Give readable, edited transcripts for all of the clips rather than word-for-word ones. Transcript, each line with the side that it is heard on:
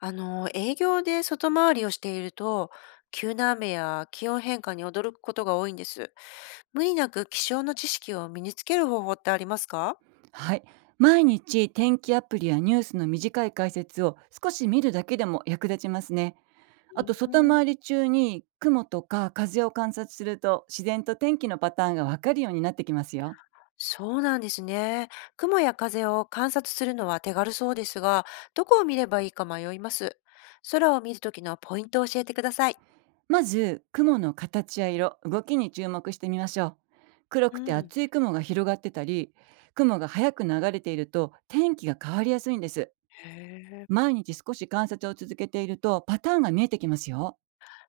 left: 営業で外回りをしていると、急な雨や気温変化に驚くことが多いんです。無理なく気象の知識を身につける方法ってありますか？
right: はい。毎日天気アプリやニュースの短い解説を少し見るだけでも役立ちますね。
left: う
right: あ
left: ー
right: と、外
left: ん。
right: 回り中に雲とか風を観察すると、自然と天気のパターンがわかるようになってきますよ。
left: そうなんですね。雲や風を観察するのは手軽そうですが、どこを見ればいいか迷います。空を見るときのポイントを教えてください。
right: まず雲の形や色、動きに注目してみましょう。黒
left: う
right: くて
left: ん、
right: 厚い雲が広がってたり、雲が早く流れていると、天気が変わりやすいんです。
left: へえ。
right: 毎日少し観察を続けているとパターンが見えてきますよ。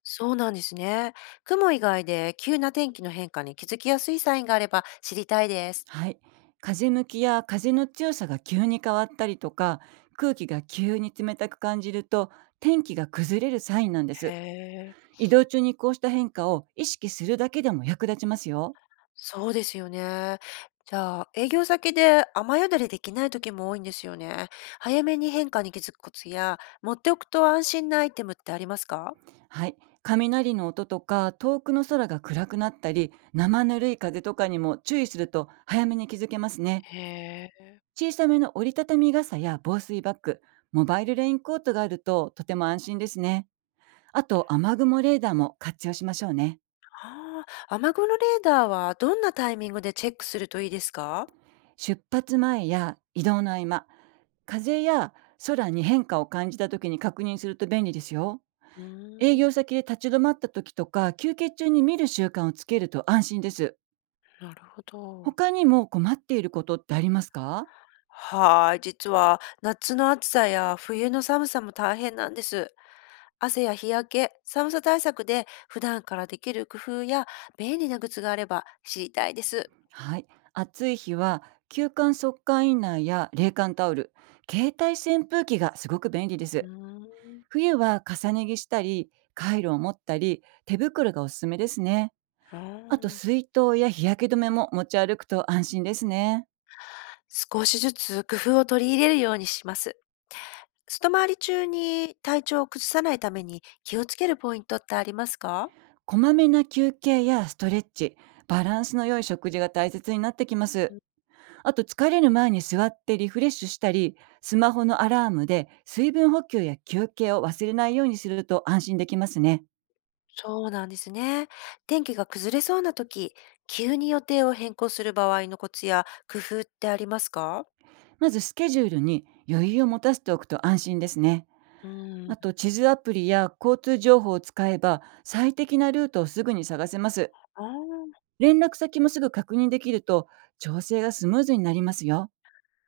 left: そうなんですね。雲以外で急な天気の変化に気づきやすいサインがあれば知りたいです。
right: はい。風向きや風の強さが急に変わったりとか、空気が急に冷たく感じると、天気が崩れるサインなんで
left: へ
right: す。
left: え。
right: 移動中にこうした変化を意識するだけでも役立ちますよ。
left: そうですよね。じゃあ、営業先で雨宿りできない時も多いんですよね。早めに変化に気づくコツや、持っておくと安心なアイテムってありますか？
right: はい。雷の音とか、遠くの空が暗くなったり、生ぬるい風とかにも注意すると、早めに気づけますね。
left: へえ。
right: 小さめの折りたたみ傘や防水バッグ、モバイルレインコートがあるととても安心ですね。あと、雨雲レーダーも活用しましょうね。
left: ああ、雨雲レーダーはどんなタイミングでチェックするといいですか？
right: 出発前や移動の合間、風や空に変化を感じた時に確認すると便利ですよ。
left: う
right: 営
left: ーん、
right: 業先で立ち止まった時とか、休憩中に見る習慣をつけると安心です。
left: なるほど。
right: 他にも困っていることってありますか？
left: はーい、実は夏の暑さや冬の寒さも大変なんです。汗や日焼け、寒さ対策で普段からできる工夫や便利なグッズがあれば知りたいです。
right: はい。暑い日は、休館速乾インナーや冷感タオル、携帯扇風機がすごく便利で
left: うー
right: す。
left: ん、
right: 冬は重ね着したり、カイロを持ったり、手袋がおすすめですね。
left: あ
right: あと、
left: あ、
right: 水筒や日焼け止めも持ち歩くと安心ですね。
left: 少しずつ工夫を取り入れるようにします。外回り中に体調を崩さないために気をつけるポイントってありますか？
right: こまめな休憩やストレッチ、バランスの良い食事が大切になってきます。
left: うん。
right: あと、疲れる前に座ってリフレッシュしたり、スマホのアラームで水分補給や休憩を忘れないようにすると安心できますね。
left: そうなんですね。天気が崩れそうな時、急に予定を変更する場合のコツや工夫ってありますか？
right: まずスケジュールに余裕を持たせておくと安心ですね。
left: う
right: あ
left: ん、
right: と、地図アプリや交通情報を使えば最適なルートをすぐに探せます。
left: ああ、
right: 連絡先もすぐ確認できると、調整がスムーズになりますよ。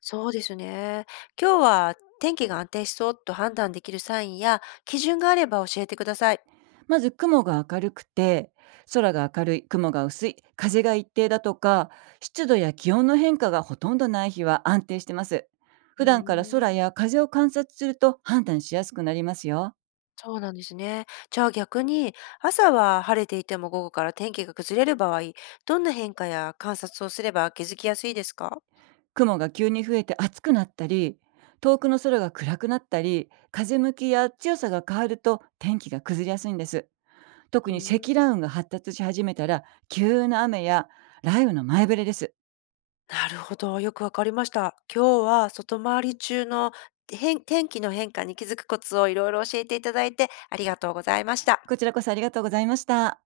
left: そうですね。今日は天気が安定しそうと判断できるサインや基準があれば教えてください。
right: まず雲が明るくて、空が明るい、雲が薄い、風が一定だとか、湿度や気温の変化がほとんどない日は安定してます。
left: う
right: 普段から
left: ー
right: 空
left: ん。
right: や風を観察すると判断しやすくなりますよ。
left: そうなんですね。じゃあ逆に、朝は晴れていても午後から天気が崩れる場合、どんな変化や観察をすれば気づきやすいですか？
right: 雲が急に増えて暑くなったり、遠くの空が暗くなったり、風向きや強さが変わると天気が崩れやすいんです。
left: う
right: 特に
left: ん、
right: 積乱雲が発達し始めたら、急な雨や雷雨の前触れです。
left: なるほど。よくわかりました。今日は外回り中の変天気の変化に気づくコツをいろいろ教えていただいてありがとうございました。
right: こちらこそありがとうございました。